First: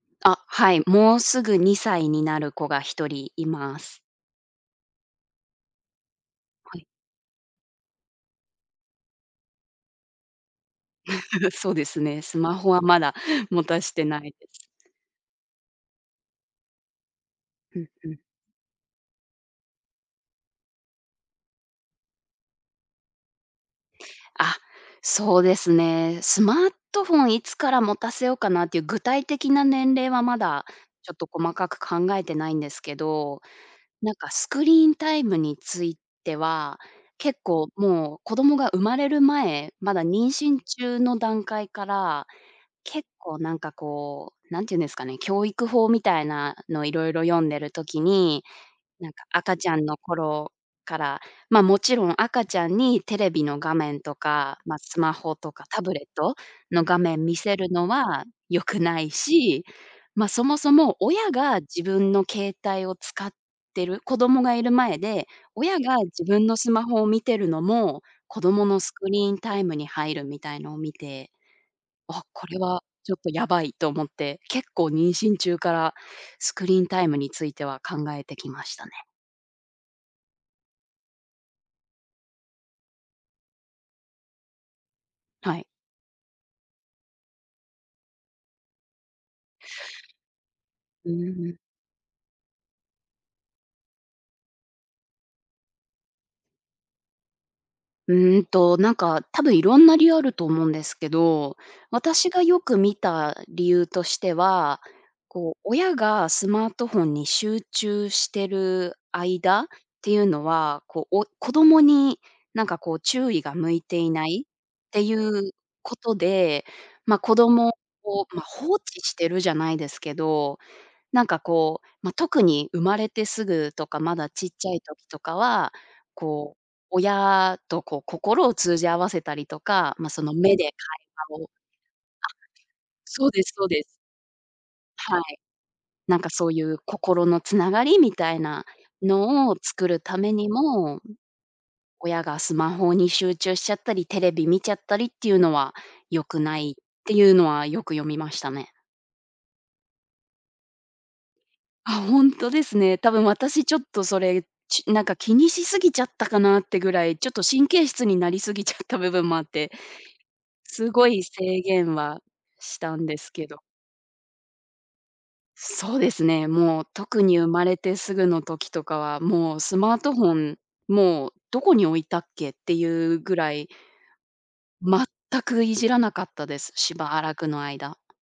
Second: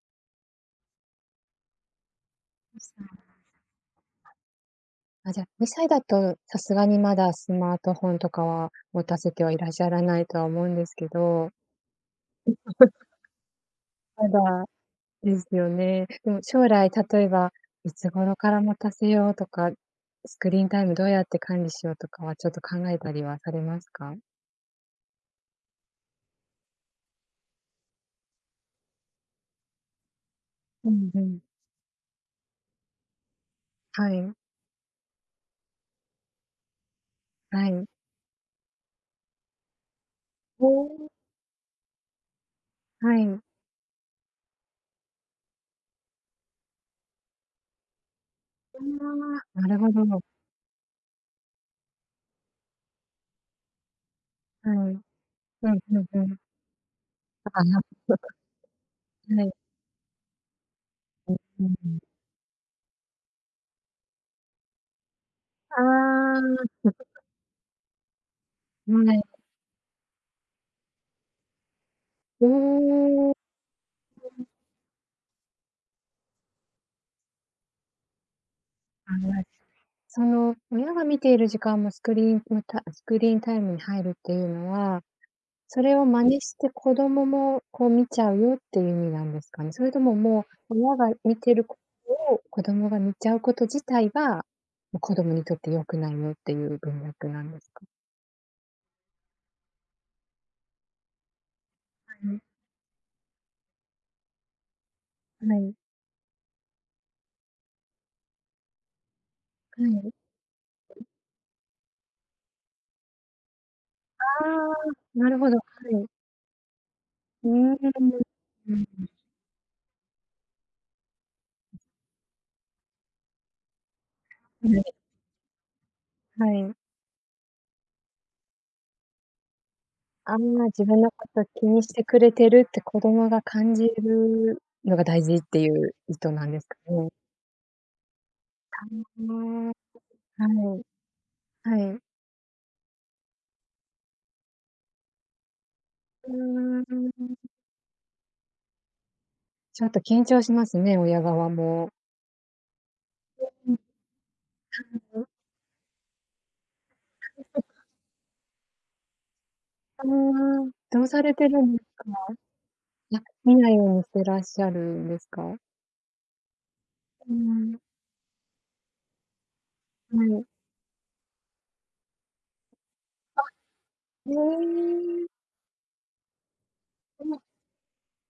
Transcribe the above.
あ、はい、もうすぐ2歳になる子がう、そひうとなんりい ます。あ、じゃ、2歳だとさすはい。がにまだスマートフォンとかは、持たせてはいらっしゃらないとは思うんですけど。そうですね。スマホはまだ持たして なまいでだ、すね。ですよね。でも将来例えば、うんいうつん。頃から持たせようとか、スクリーンタイムどうやって管理しようとかは、ちょっと考えたりはされますか？あ、そうですね。スマートフォンいつから持たせようかなっていう、具体的な年齢はまだ、うちんょっうとん。細かく考えてないんですけど。はなんかい。スクリーンタイムについては、結構はい。もう子供が生まれる前、まだ妊娠お中お。の段階から、結は構い。なんかこう、何て言うんですかね、教育法みたいなのいろいろ読んでる時に、うん、なんかわ、赤なちゃるんほのど。頃から、ま、もちろん赤ちゃんにテレビの画面とか、うま、ん。スマホとかうん、タふブレん、ッうトん。の画面見たせかるなのは良くない はい。し。ま、そもそも、親う、がうん自うん。分の携帯を使ってる、子供がいる前で、親が自ああ、分のスマホを 見てるのも、子供のスうん。クリね。ーンタイムに入るみたいのを見て、あ、おこれはちょっとお。やばいと思って、結構妊娠中からスクリーンタイムについては考えてきましたね。案外、その、親が見ている時間もスクリーンう、たスクリーンタイムに入るっていうのは、はい。それを真似して子どももこう見ちゃうよっていう意味なんですかね？それとももう親ううが見うてん。るこを子どもが見ちゃうこと自体が、もう子どもにとって良くないよっていう文脈なんでか？うんと、なんか、多分色んな理由あると思うんですけど、は私がに。よく見た理由としては、こなう、い。親がスマートフォンに集中してる間っかいてる。いうのは、こ う、お子供に、なんかこう注意が向いていあないっあ、ていなるほうど、はこい。とで、まあ、子う供ーん。をま、放うんう置ん。してるじゃないですけど。なんかうん。こう、まあ、特に生まれてすぐとか、まだちっはちゃいい。時とかは、はこう、い。親とこう心を通じ合わせたりとか、まあ、その、あん目でな会自分のこ話とをあ、気にしてくれてるって子供そうでがす、そう感でじるのが、はい。大事っていう意なん図かなそんうでいかうね。心の繋がりみたいなたのをんへえ。作るためにはも、うん、い。はい。親がスマホに集中しちゃったり、テレビ見ちゃったりっていうのは、良うくないっーていうん。のは、よく読みましたね。ちょっと緊張しますね。親側も。あ、ほんとですね。多分私いえ、うちょん。っとそれ、ちなんかたんお。気にしすぎちゃったかなってぐらい、ちょっと 神経質になりすぎちゃった部分もあって。うーん、すどごうさいれてる制んで限か？はしたんであ、すけ見ど。ないようにてらっしゃるんですか？そうですね。もう特うに生まれん。てすぐの時とかは、もうスマートはフォい。ン、もうどこに置いたっけっていうぐあ、らい。へ全え。くいじらなかったです。しばうらん。くの間。